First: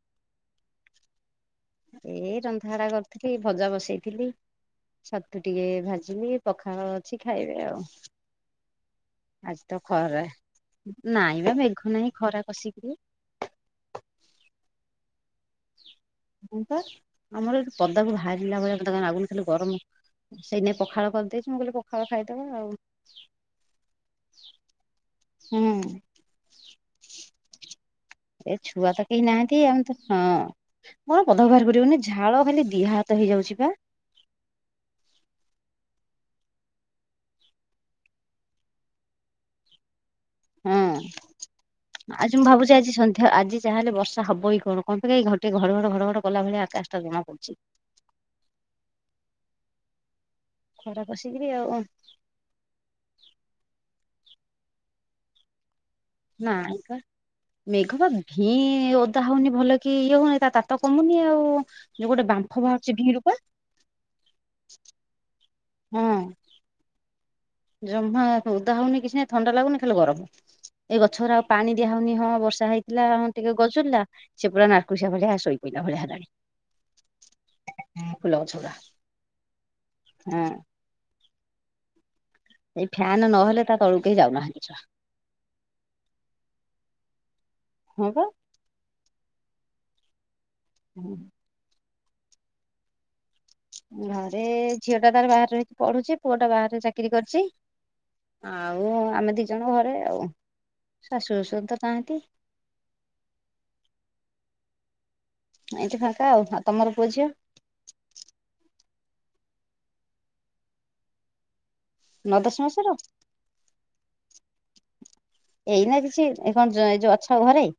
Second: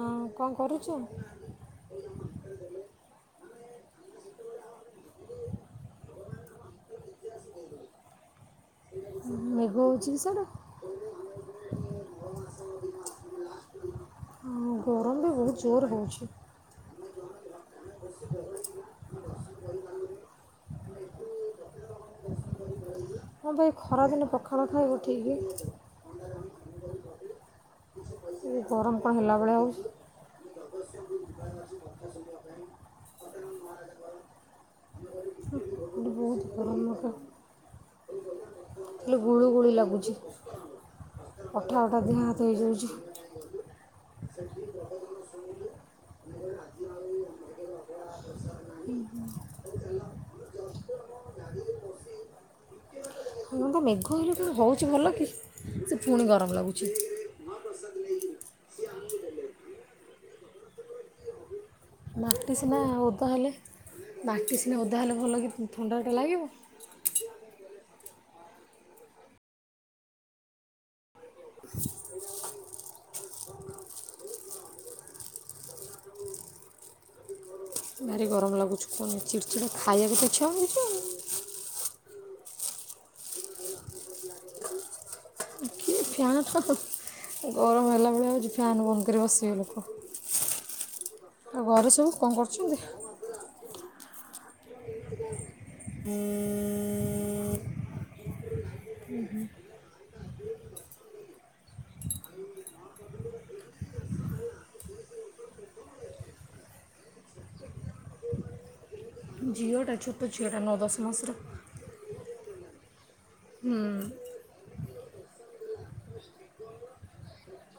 ହଁ କଣ କରୁଚ? ଏଇ ରନ୍ଧାବଡା କରୁଥିଲି ଭଜା ବସେଇ ଥିଲି ଛତୁ ଟିକେ ଭାଜିବି ପଖାଳ ଅଛି ଖାଇବେ ଆଉ। ଆଜି ମେଘ ତ ହେଉଛି କି ଖରା ସିଆଡ଼େ ନାଇଁ ବା ମେଘ ନାହିଁ ଖରା କଷିକିରି। ଆଉ ଗରମ ବି ବହୁତ ଜୋର ହଉଚି। ହଁ ପା। ଆମର ଏ ପଦାକୁ ବାହାରିଲା ଭଳିଆ ମତେ କାଇଁ ଲାଗୁନି। ଖାଲି ଗରମ ସେଇ ନାଗି ପଖାଳ କରିଦେଇଚି। ମୁଁ କହିଲି ପ ଖାଳ ଖାଇଦବା ଆଉ। ହଁ ପା ଏ ଖରା ଦିନେ ପଖାଳ ଖାଇବ ଠିକି। ହୁଁ ଏ ଛୁଆ ଗରମ ତ କ'ଣ କେହି ହେଲା ଭଳିଆ ନାହାନ୍ତି ଆମେ ହେଉଛି ତ ହଁ ମୋ ପଦାକୁ ବାହାରି ପାରିବନି। ଝାଳ ଖାଲି ଦିହା ହାତ ହେଇଯାଉଚି ପା। ହୁଁ ଏଇଠି ବହୁତ ଗରମ ନକ ହେଲେ ଗୁଳୁ ଗୁଳି ଲାଗୁଛି। ହଁ ଅଠା ଅଠା ଦେହ ହାତ ଆଜି ମୁଁ ଭାବୁଚି ହେଇଯାଉଛି ଆଜି ସ ନ୍ଧ୍ୟା ଆଜି ଯାହା ହେଲେ ବର୍ଷା ହବି କଣ। କମ୍ପିଲାଇଁ ଏ ଘଣ୍ଟେ ଘଡଘଡ ଘଡଘଡ କଲା ଭଳି ଆକାଶଟା ଜଣା ପଡୁଚି। ଉଁ ହୁଁ। ଖରା ପସିିକିରି ଆଉ। ଉଁ କଣ ମେଘ ହେଲେ କଣ ହଉଚି ଭଲ କି ସେ ପୁଣି ଗରମ ନାଇଁ ଲାଗୁଛି ପା। ମେଘ ପା ଭିଇଁ ଓଦା ହଉନି ଭଲ କି ଇଏ ହଉନି ତା ତାତ କମୁନି ଆଉ ଯୋଉ ଗୋଟେ ବାମ୍ଫ ମାଟି ସିନା ବାହାରୁଛି ଭିଁରୁ ଓଦା ପା ହେଲେ ମାଟି ସିନା ଓଦା ହେଲେ ଭଲ କି ଥଣ୍ଡାଟା ହଁ। ଲାଗିବ। ଜମା ଉଦା ହଉନି କିଛି ନାହିଁ ଥଣ୍ଡା ଲାଗୁନି ଖାଲି ଗରମ। ଏଇ ଗଛ ଗୁରା ପାଣି ଦିଆହଉନି ହଁ ବର୍ଷା ହେଇଥିଲା ହଁ ଟିକେ ଗଜୁରିଲା। ସେ ପୁରା ନାରକୁଶଆ ଭଳିଆ ଶୋଇ ପଇଲା ଭଳିଆ ହେଲାଣି। ଭାରି ଫୁଲ ଗରମ ଗଛଗୁରା ଲାଗୁଚି କୁହନି ଚିଡ଼ଚିଡା ଖାଇବାକୁ ତ ହଁ। ଇଛା ହଉନି କିଛି ଆଉ। ଏଇ ଫ୍ୟାନ ନହେଲେ ତା ତଳୁକୁ କେହି ଯାଉନାହାନ୍ତି ଛୁଆ। ଫ୍ୟାନ୍ ତ ହ ହଁ ଗରମ ହଁ ପା। ହେଲାଭଳିଆ ହଉଚି ଫ୍ୟାନ୍ ବନ୍ଦ କରି ବସିବେ ଲୋକ। ଉଁ। ଆଉ ଘରେ ସବୁ କଣ କରୁଚନ୍ତି? ଘରେ ଝିଅଟା ତାର ବାହାରେ ରହିକି ପଢୁଚି। ପୁଅ ଟା ବାହାରେ ଚାକିରି କରିଚି। ଆଉ ଆମେ ଦି ଜଣ ଘରେ ଆଉ ଶାଶୁ ଶଶୁର ତ ନାହାଁନ୍ତି। ଏଇଠି ଫାଙ୍କା ଆଉ। ଆଉ ତମର ପୁଅ ଝଅ? ଝିଅଟା ଛୋଟ ଝିଅଟା ନଅ ଦଶମାସର। ନଅ ଦଶ ମାସର? ହୁଁ। ଏଇନା କିଛି ଏ କଣ ଏ ଯୋ ଅଛ ଘରେ?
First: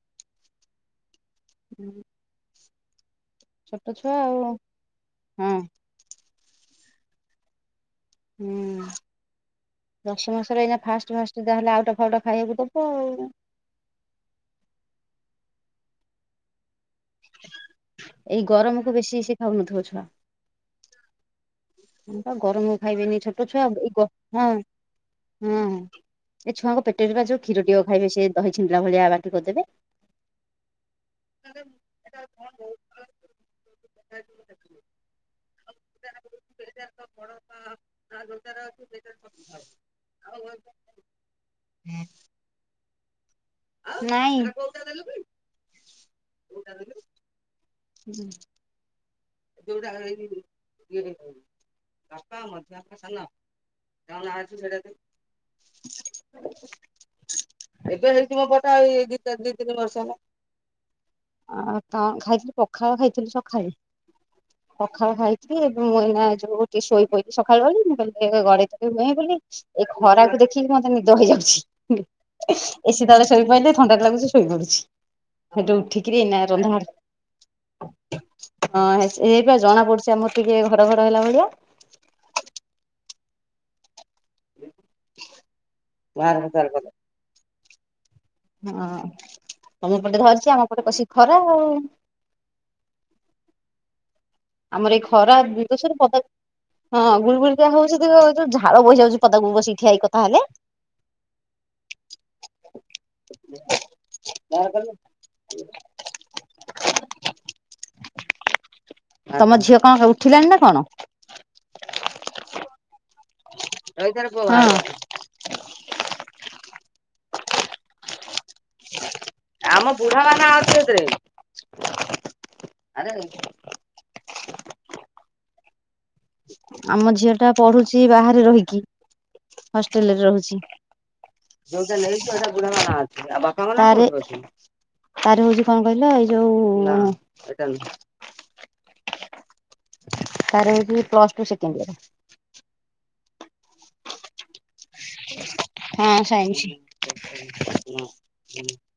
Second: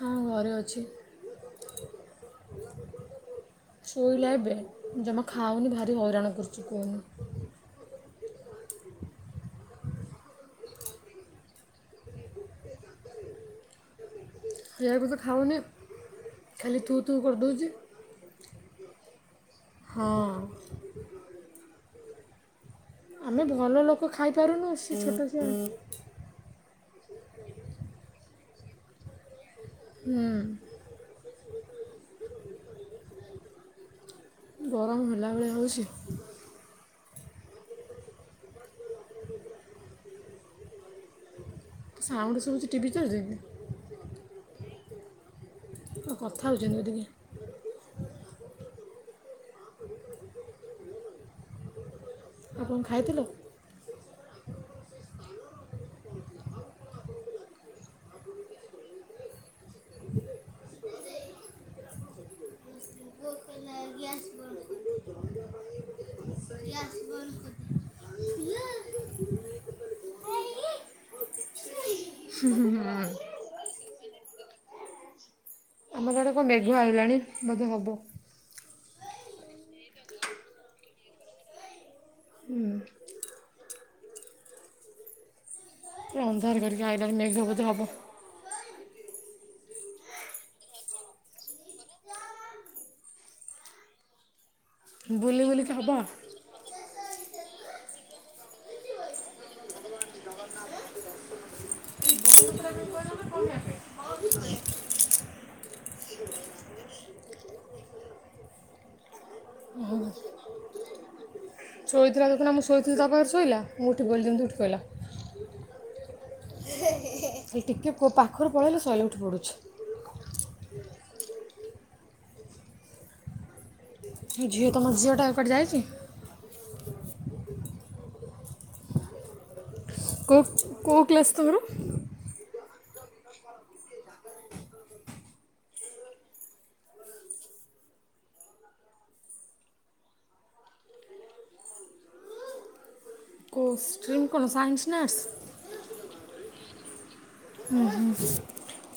ହଁ ଘରେ ଅଛି। ହୁଁ। ଶୋଇଲା ଆଉ ଏବେ ଜମା ହଁ ଖାଉନି ଭାରି ହଇରାଣ କରୁଛି କୁହନି। ହୁଁ। ଦଶ ମାସର ଏଇନା ଫାଷ୍ଟ ଫାଷ୍ଟ ଯାହେଲେ ଆଉଟା ଫାଉଟ ଖାଇବାକୁ ଦବ ଆଉ। ସେଇଆକୁ ତ ଖାଉନି ଖାଲି ତୁ ତୁ କରିଦେଉଚି। ଇ ଗରମକୁ ବେଶୀ ସେ ଖାଉନଥିବ ଛୁଆ ହଁ ତ ଗରମ ଖାଇବେନି ଆମେ ଛୋଟ ଛୁଆ ଭଲ ଏଇ ଲୋକ ହଁ ହଁ ଖାଇପାରୁନୁ ସେ ଛୋଟ ଛୁଆ ସେ ଛୁଆଙ୍କ ପେଟରେ ବା ଯଉ କ୍ଷୀର ଟିଏ ଖାଇବେ ସେ ଦହି ଛିଣ୍ଡିଲା ଭଳିଆ ବାନ୍ତି କରିଦେବେ। ହୁଁ। [unintelligible] ଗରମ ହେଲାଭଳିଆ ହଉଚି। [unintelligible] ସାଉଣ୍ଡ ଶୁବୁଚି ଟି ଭି ଚାଲିଚି କି? ନାଇଁ। କଥା ହେଉଚନ୍ତି ବୋଧେ କିଏ? ହୁଁ। [unintelligible] ଆଉ କ'ଣ ଖାଇଥିଲ [unintelligible] [unintelligible] [inaudible] ଆଉ କଣ ଖାଇଥିଲି ପଖାଳ ଖାଇଥିଲି ସଖାଳେ [unintelligible] ପଖାଳ ଖାଇଥିଲି ମୁଁ ଏଇନା ଯୋଉି ଶୋଇପଇଲି ସକାଳ ଓଳି ଗ ମୁଁ କହିଲି ଗଡେଇ ତଡେଇ ହୁଏ ବୋଲି ଏ ଖରାକୁ ଦେଖିକି ଆମର ମତେ ନିଦ ହେଇଯାଉଚି। ଏସି ତଳେ ଶୋଇପେଇଲେ ଥଣ୍ଡା ଲାଗୁଚି ଶୋଇ ପଡୁଚି। ସେଟୁ ଉଠିକି ଆମ ଇଆଡେ କଣ ମେଘ ଆଇଲାଣି ବୋଧେ ହେବ। ହଁ ହେଇ ହେଇପା ଜଣା ପଡୁଛି ଆମର ଟିକେ ଘର ଘର ହେଲା ଭଳିଆ। ହୁଁ ପୂରା ଅନ୍ଦାର କରିକି ଆଇଲାଣି ମେଘ ବଧେ ହେବ। ହଁ ତମ ପଟେ ଧରିଚି ଆମ ପଟେ କଷିକ ଖରା ଆଉ। ଆମର ଏଇ ଖରା ବୁଲି ବୁଲିକି ହବ ଦୋସୁରୁ ପଦାକୁ ହଁ ଗୁଳ ଗୁଳି ଟା ହଉଚି ଯୋଉ ଝାଳ ବୋହିଯାଉଚି ପଦାକୁ ବସିକି ଠିଆହେଇକି କଥା ହେଲେ। [inaudible] ତମ ଝିଅ କଣ ଉଠିଲାଣି ନା କଣ? ଶୋଇଥିଲା ଦେଖୁନା ମୁଁ ଶୋଇଥିଲ ତାପାଖରେ ଶୋଇଲା ମୁଁ ଉଠିିପଇଲି ହଁ ଯେମିତି ଉଠିପଇଲା। ସେ ଟିକେ ପାଖରୁ ପଳେଇଲେ ସଇଲା ଉଠି ପଡୁଚି। [inaudible] ଝିଅ ତମ ଝିଅ ଟା କୁଆଡେ ଯାଇଚି? ଆମ ଝିଅ ଟା ପଢୁଚି ବାହାରେ ରହିକି। ହଷ୍ଟେଲ ରେ କୋଉ ରହୁଚି। କୋଉ କ୍ଲାସ୍ ତମର [inaudible] ତାର ହଉଚି କଣ କହିଲ ଏଇ ଯୋଉ ତାର ହଉଚି ପ୍ଲସ ଟୁ ସେକଣ୍ଡ ଇୟର। କୋଉ ଷ୍ଟ୍ରିମ୍ କଣ ସାଇନ୍ସ ନା ଆର୍ଟ୍ସ ହଁ ସାଇନ୍ସ। ହୁଁ ହୁଁ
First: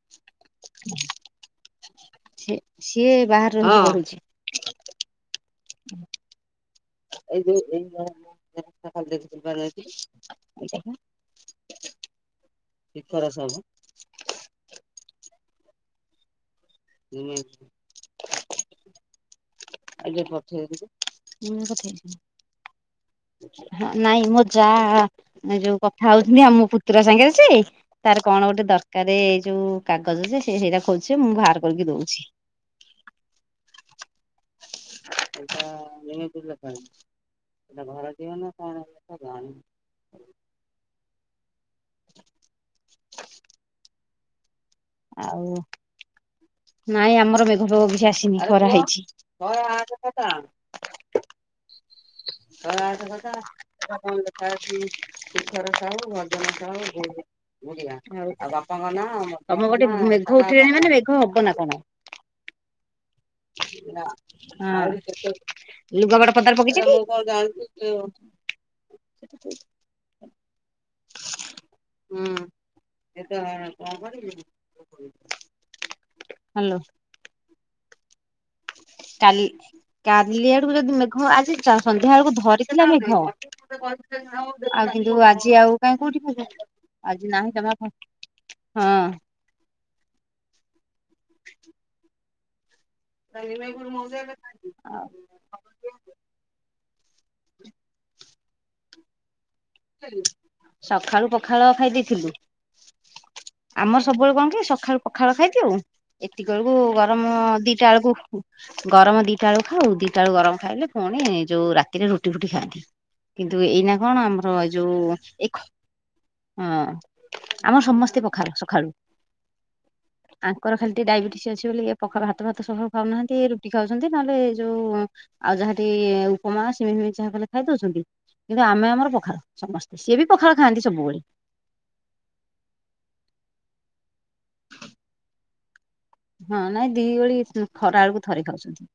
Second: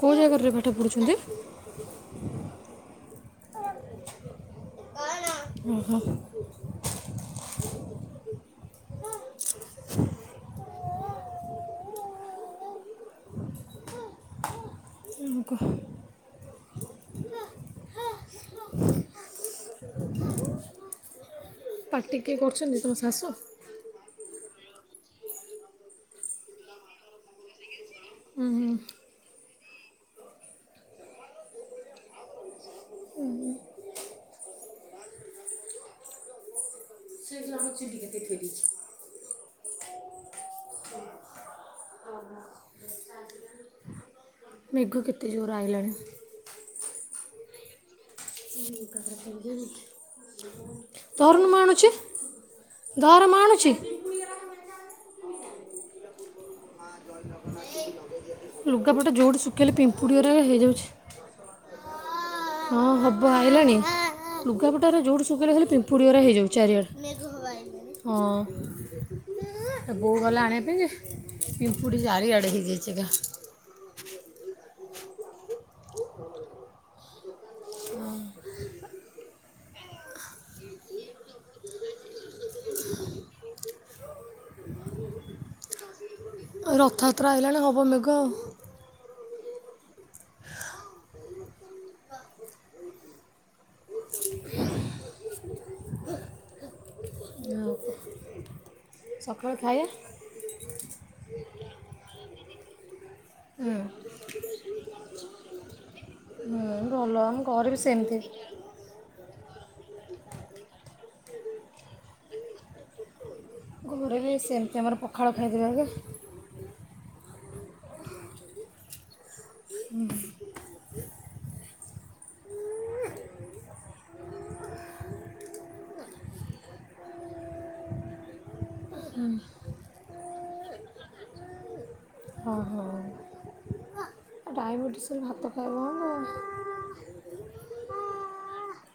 କୋଉ ଜାଗାରେ ପାଠ ପଢୁଛନ୍ତି? ସେ ସିଏ ବାହରେ ରହିକି ପଢୁଛି। ଓହୋ। [unintelligible] [inaudible] ଏ ଖରା ସମ ହୁ ହୁ କୁହ। ଉଁ ଆଉ ଟିକେ ପଠେଇଦେଇଥିଲି। ପାଟି କିଏ କରୁଛନ୍ତି ତୁମ ଶାଶୁ? ହଁ ନାଇଁ ମୋ ଯାଆ ଯୋଉ କଥା ହଉଛନ୍ତି ଆଉ ମୋ ପୁତୁରା ସାଙ୍ଗରେ ସେ ତାର କଣ ଗୋଟେ ଦରକାର ଏଇ ଯୋଉ କାଗଜ ଯେ ସେଇଟା ଖୋଜୁଛି ଯେ ମୁଁ ବାହାର କରିକି ଦୋଉଛି। ସେଇଟା ନି ଲୋକ ସେଟା ଘର ଯିବ ନା କଣ ପ୍ରଧାନ ହଁ ହଁ। ମେଘ କେତେ ଆଉ ଜୋର ଆଇଲାଣି। ନାଇଁ ଆମର ମେଘ ଫେଗ କିଛି ଆସିନି ଖରା ହେଇଛି। ଧରୁନୁ ମୁଁ ଆଣୁଛି। ତ ଆସ ଧର କଥା ତାଠ ସୁଖର ସାହୁ ଭଜନ ସାହୁ ଲୁଗାପଟା ଯୋଉଠି ତମ ଶୁଖେଇଲେ ପଟେ ପିମ୍ପୁଡ଼ିଓରା ମେଘ ଉଠିଲାଣି ହେଇଯାଉଛି ମାନେ ମେଘ ହବ ନା କଣ। ହଁ ହବ ଆଇଲାଣି ଲୁଗାପଟା ଗୁରା ଯୋଉଠୁ ହଁ। ଶୁଖେଇଲେ ଖାଲି ପିମ୍ପୁଡ଼ିି ଗୁରା ଲୁଗାପଟା ହେଇଯାଉଛି ପଦାରେ ପକେଇଛି ଚାରିଆଡେ। ମେଘୁ ହବ ଟି? ଆଇଲାଣୀ। ହଁ ବୋଉ ଗଲା ଆଣିବା ପାଇଁ ଯେ ପିମ୍ପୁଡି ଚାରିଆଡ଼େ ହେଇଯାଇଛି। ଚି ଏକା। ହାଲୋ। କାଲି କାଲି ଆଡକୁ ଯଦି ମେଘ ଆଜି ଚ ସନ୍ଧ୍ୟା ବେଳକୁ ଧରିଥିଲା ମେଘ ଆଉ କିନ୍ତୁ ଆଜି ଆଉ କାହିଁ କୋଉଠି ଯବ ରଥଯାତ୍ରା ଆଜି ନାହିଁ ଆଇଲାଣି ଜମା ହବ ମେଘ ଆଉ ହଁ। କଲିମ ଗୁର ମଉ ଯା ଖଲି ଆଉ? ସଖାଳ ଖାଇବା? ସଖାଳୁ ପଖାଳ ଖାଇ ଦେଇଥିଲୁ ଆମର ସବୁବେଳେ କଣ କି ସକାଳୁ ପଖାଳ ଖାଇଦେଉ। ଆଉ ଏତିକି ବେଳକୁ ମୁଁ ଭଲ ଆମ ଗରମ ଘରେ ବି ଦିଟା ସେମିତି ବେଳକୁ ଗରମ ଦିଟା ବେଳକୁ ଖାଉ ଦିଟା ବେଳକୁ ଗରମ ଖାଇଲେ ପୁଣି ଯୋଉ ରାତିରେ ରୁଟି ଫୁଟି ଖାଆନ୍ତି। କିନ୍ତୁ ଏଇନା ଘରେ କଣ ବି ଆମର ଏ ସେମିତି ଯୋଉ ପଖାଳ ଏକ୍ ଖାଇଦେବେ ଆଗେ ହଁ ଆମର ସମସ୍ତେ ପଖାଳ ସଖାଳୁ। ହୁଁ। ଆଙ୍କର ଖାଲି ଟିକେ ଡାଇବେଟିସି ଅଛି ବୋଲି ଇଏ ପଖ ଭାତ ଫାତ ସଖାଳୁ ଖାଉନାହାନ୍ତି ରୁଟି ଖାଉଛନ୍ତି। ନହେଲେ ଯୋଉ ଆଉ ଯାହାଠି ଉପମା ସିମେଇ ଫିମେଇ ଚାହା କଲେ ଖାଇ ଦଉଛନ୍ତି କିନ୍ତୁ ଆମେ ଆମର ପଖାଳ। ସମସ୍ତେ ସିଏ ବି ପଖାଳ ଖାଆନ୍ତି ସବୁବେଳେ। ହଁ ହଁ। ସେ ଭାତ ଖାଇବା ହେଲେ। ହଁ ନାଇଁ ଦି ଓଳି ଖରାବେଳକୁ ଥରେ ଖାଉଛନ୍ତି।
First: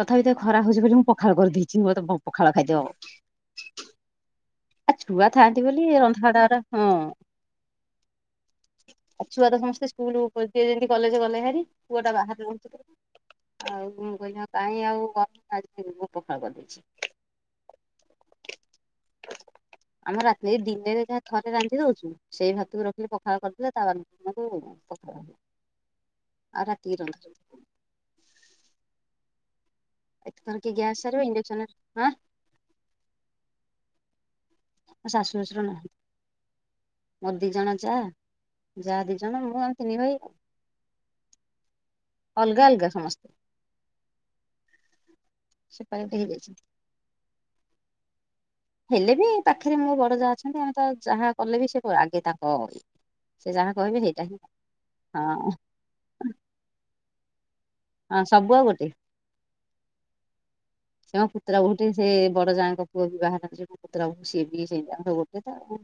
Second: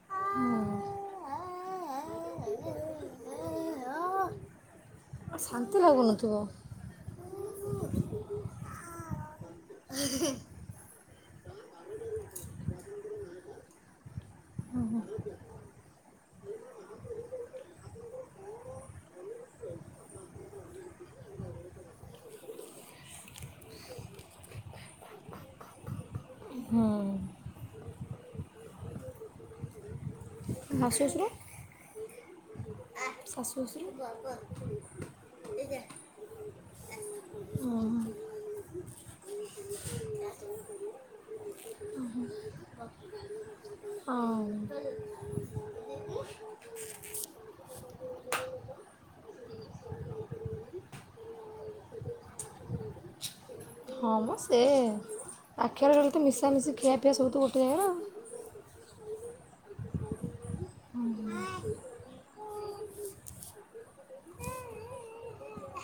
ତଥାପି ତ ଖରା ହଉଛି ବୋଲି ମୁଁ ପଖାଳ କରିଦେଇଛି ମୁ ତ ପଖାଳ ଖାଇଦିଅ ଆଉ। ଆ ଛୁଆ ଥାଆନ୍ତି ଶାନ୍ତି ବୋଲି ଲାଗୁନଥିବ ରନ୍ଧାବଢ଼ାରା [unintelligible] ଛୁଆ ତ ସମସ୍ତେ ସ୍କୁଲୁ କୁ ଯିଏ ଯେମିତି କଲେଜ ଗଲେ ହାରି ପୁଅ ଟା ବାହାରେ ରହୁଚି। ଆଉ ମୁ କହିଲି କାହିଁ ଆଉ ଗଠ ଭା ପଖାଳ କରିଦେଇଛି ହ ହ ଆମେ ରାତିରେ ଦିନେରେ ଯାହା ଥରେ ରାନ୍ଧି ଦଉଛୁ ସେଇ ଭାତକୁ ରଖିଲେ ପଖାଳ ରଖିଦେଲେ ତା ବାସିଦିନକୁ ରାତିକି ରନ୍ଧା ହୁଁ ଏତେଥର କି ଶାଶୁ ଗ୍ୟାସ୍ ଶ୍ୱଶୁର ସାରିବ ଇଣ୍ଡକ୍ସନରେଁ ଆ ଶାଶୁ ଶ୍ୱଶୁର ଶାଶୁ ଶଶୁର ନାହାନ୍ତି। [unintelligible] ମୋର ଦି ଜଣ ହଁ ଯା ଯା ଦି ଜଣ ମୁଁ ଆଉ ତିନି ଭାଇ ଅଲଗା ଅଲଗା ସମସ୍ତେ। ହଁ ସେପାରେ ହେଇଯାଇଚିତି [unintelligible] ହେଲେ ବି ପାଖରେ ମୋ ବଡ ଯାହା ଅଛନ୍ତି ଆମେ ତ ଯାହା କଲେ ବି ସେ ଆଗେ ତାଙ୍କ ସେ ଯାହା କହିବେ ହଁ ସେଇଟା ମଁ ହିଁ ସେ ହଁ ପାଖେରେ ରୁଅନ୍ତି ମିଶା ମିଶି ଖିଆ ଫିଆ ସବୁ ତ ଗୋଟେ ଜାଗାରେ ଆଉ ହଁ ସବୁ ଆଉ ଗୋଟେ [unintelligible] ସେ ମୋ ପୁତୁରା ବୋହୂ ଟେ ସେ ବଡ଼ ଯାଙ୍କ ପୁଅ ବିବାହାର ଯିବ ପତୁରା ବୋହୂ ସିଏ ବି ସେ ଯା ର ଗୋଟେ ତ ଆଉ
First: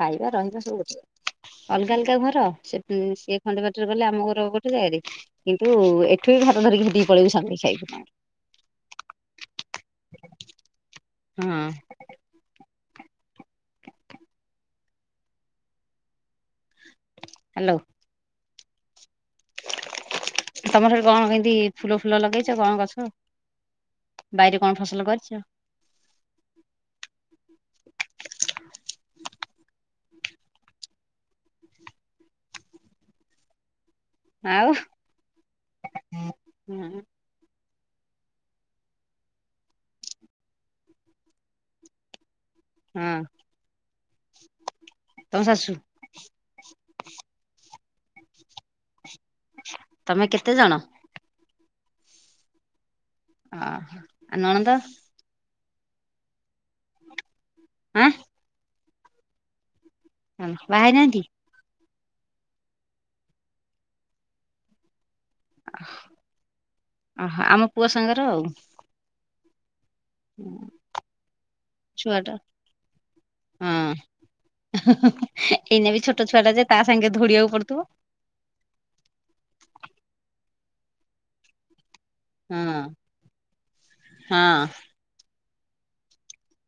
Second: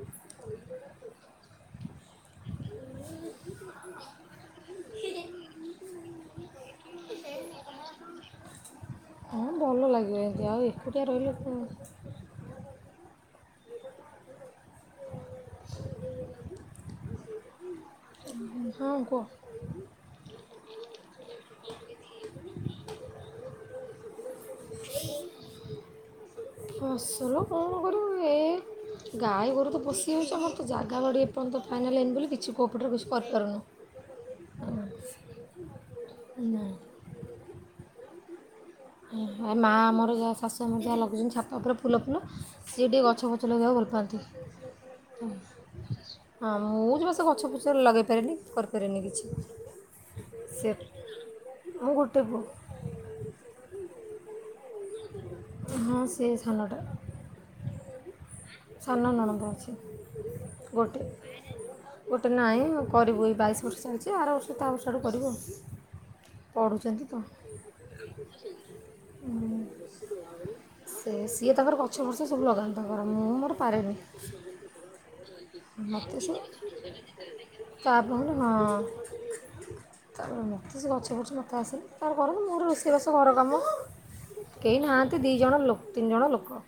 ଖାଇବା ରହିବା ସବୁ ଗୋଟେ ଅଲଗା ଅଲଗା ଘର ସେ ସିଏ ଖଣ୍ଡେ ବାଟରେ ଗଲେ ଆମ ଘର ଗୋଟେ ଜାଗାରେ କିନ୍ତୁ ଏଠୁ ବି ଘର ଧରିକିି ହେଠିକି ପଳେଇବି ଶାନ୍ତିରେ ଖାଇକିନା ହଁ ଭଲ ଲାଗେ ଆଉ ଏକୁଟିଆ ରହିଲେ ଆଉ ହଁ କଣ ହାଲୋ ହଁ ହଁ କୁଅ ତମର ସେଠେ କଣ କେନ୍ତି ଫୁଲ ଫୁଲ ଲଗେଇଛ କଣ ଗଛ ବାଇରେ କଣ ଫସଲ କରିଚ? ସଲ କଣ କରୁିବୁ ଏ ଗାଈ ଗୋରୁ ତ ପଷିଯାଉଛ ଜାଗା ବାଡ଼ି ଏପର୍ଯ୍ୟନ୍ତ ଫାଇନାଲ ହେଇନି ବୋଲି କିଛି କୋପଟର କିଛି କରିପାରୁନୁ। ଆଉ ନା ମାଆ ଆମର ଯାହା ଶାଶୁ ଆମ ଯାହା ଲଗଉଛନ୍ତି ଛାତ ଉପରେ ଫୁଲ ଫୁଲ ସିଏ ଟିକେ ଗଛ ଫ ଛ ଲଗେଇବାକୁ ଭଲ ପାଆନ୍ତି। ତମ ଶାଶୁ ହଁ ମୁଁ ଜମା ସେ ଗଛ ଫଛ ଲଗେଇ ପାରେନି କି କରିପାରେନି କିଛି। ତମେ କେତେ ସେ ଜଣ? ମୁଁ ଗୁଟେ ପୁଅ। ଆ ନଣନ୍ଦ ହଁ ସେ ସାନଟା ହଁ। ସାନ ନଣନ୍ଦର ଅଛି ବାହା ଗୋଟେ। ହେଇନାହାନ୍ତି ଗୋଟେ ନାହିଁ କରିବୁ ଏଇ ବାଇଶ ବର୍ଷ ଚାଲିଛି ଆର ବର୍ଷ ତାର ବର୍ଷ ଆଡକୁ କରିବୁ। ପଢ଼ୁଛନ୍ତି ତ। ଓହୋ ଆମ ପୁଅ ସାଙ୍ଗର ଆଉ ହଁ ସେ ସିଏ ତାପରେ ଗଛ ବୁର୍ଛ ଛୁଆଟା ସବୁ ଲଗାନ୍ତିତା ତାଙ୍କର ମୁଁ ମୋର ପାରେନି ହଁ ଏଇନା ବି ଛୋଟ ମୋତେ ସେ ଛୁଆଟା ଯେ ତା ସାଙ୍ଗେ ଧଉଡିବାକୁ ପଡୁଥିବ ଆପଣ ହଁ ତାପ ମୋତେ ସେ ଗଛ ବୃଛ ମୋତେ ଆସିନି। ତାର କରନ୍ତୁ ହଁ ମୋର ରୋଷେଇବାସ ଘର କାମ ହଁ କେହି ନାହାନ୍ତି ଦି ଜଣ ତିନି ଜଣ ଲୋକ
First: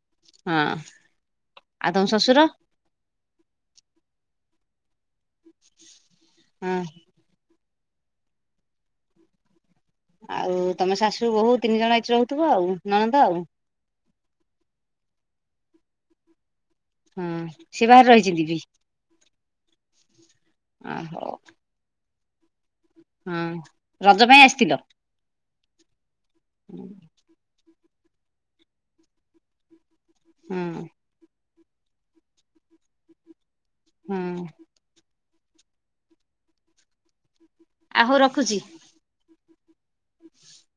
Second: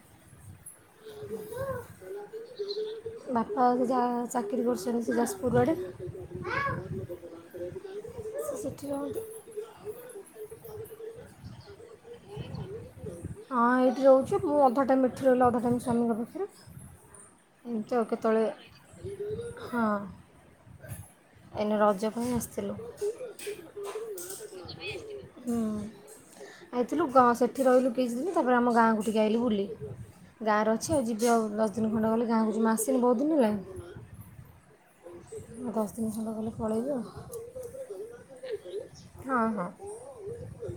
ହଁ। [inaudible] ଆଉ ତମ ଶ୍ୱଶୁର ବାପା ଯାହା ଚାକିରିୀ କରୁଛନ୍ତି ଯାଜପୁର ଆଡ଼େ। ହୁଁ। ସେ ସେଠିରହନ୍ତି। ଆଉ ତମେ ଶାଶୁ, ବୋହୁ ତିନି ଜଣ ଏଇଠି ରହୁଥୁବ ଆଉ ନଣନ୍ଦ ଆଉ। ହଁ ଏଇଠି ରହୁଚି ମୁଁ ଅଧା ଟାଇମ୍ ଏଠି ରହିଲେ ଅଧା ଟାଇମ୍ ସ୍ୱାମୀଙ୍କ ପାଖରେ। ହୁ ସିଏ ଏମିତି ଆଉ ବାହାରେ କେତେବେଳେ ରହିଚିନ୍ତି କି? ହଁ ଅ ହଉ ଏଇନେ ରଜ ପାଇଁ ଆସ୍ ସିଲୁ ହଁ ରଜ ପାଇଁ ଆସିଥିଲ। ହୁଁ। ଆଇଥିଲୁ ଗ ସେଠି ରହିଲୁ କିଛି ଦିନ ତାପରେ ଆମ ଗାଁକୁ ଟିକିଏ ଆଇିଲି ବୁଲି। ହୁଁ ଗାଁରେ ଅଛି ଆଉ ଯିବି ଆଉ ଦଶ ଦିନ ଖଣ୍ଡ ଗଲେ ଗାଁକୁ ଯିମି ଆସନି ବୋହୁତ୍ ଦିନ ହେଲାଣି। ହୁଁ। ଦଶ ଦିନ ଖଣ୍ଡ ଗଲେ ପଳେଇବି ଆଉ। ଆ ହଉ ରଖୁଚି। ହଁ ହଁ। ହଁ [inaudible]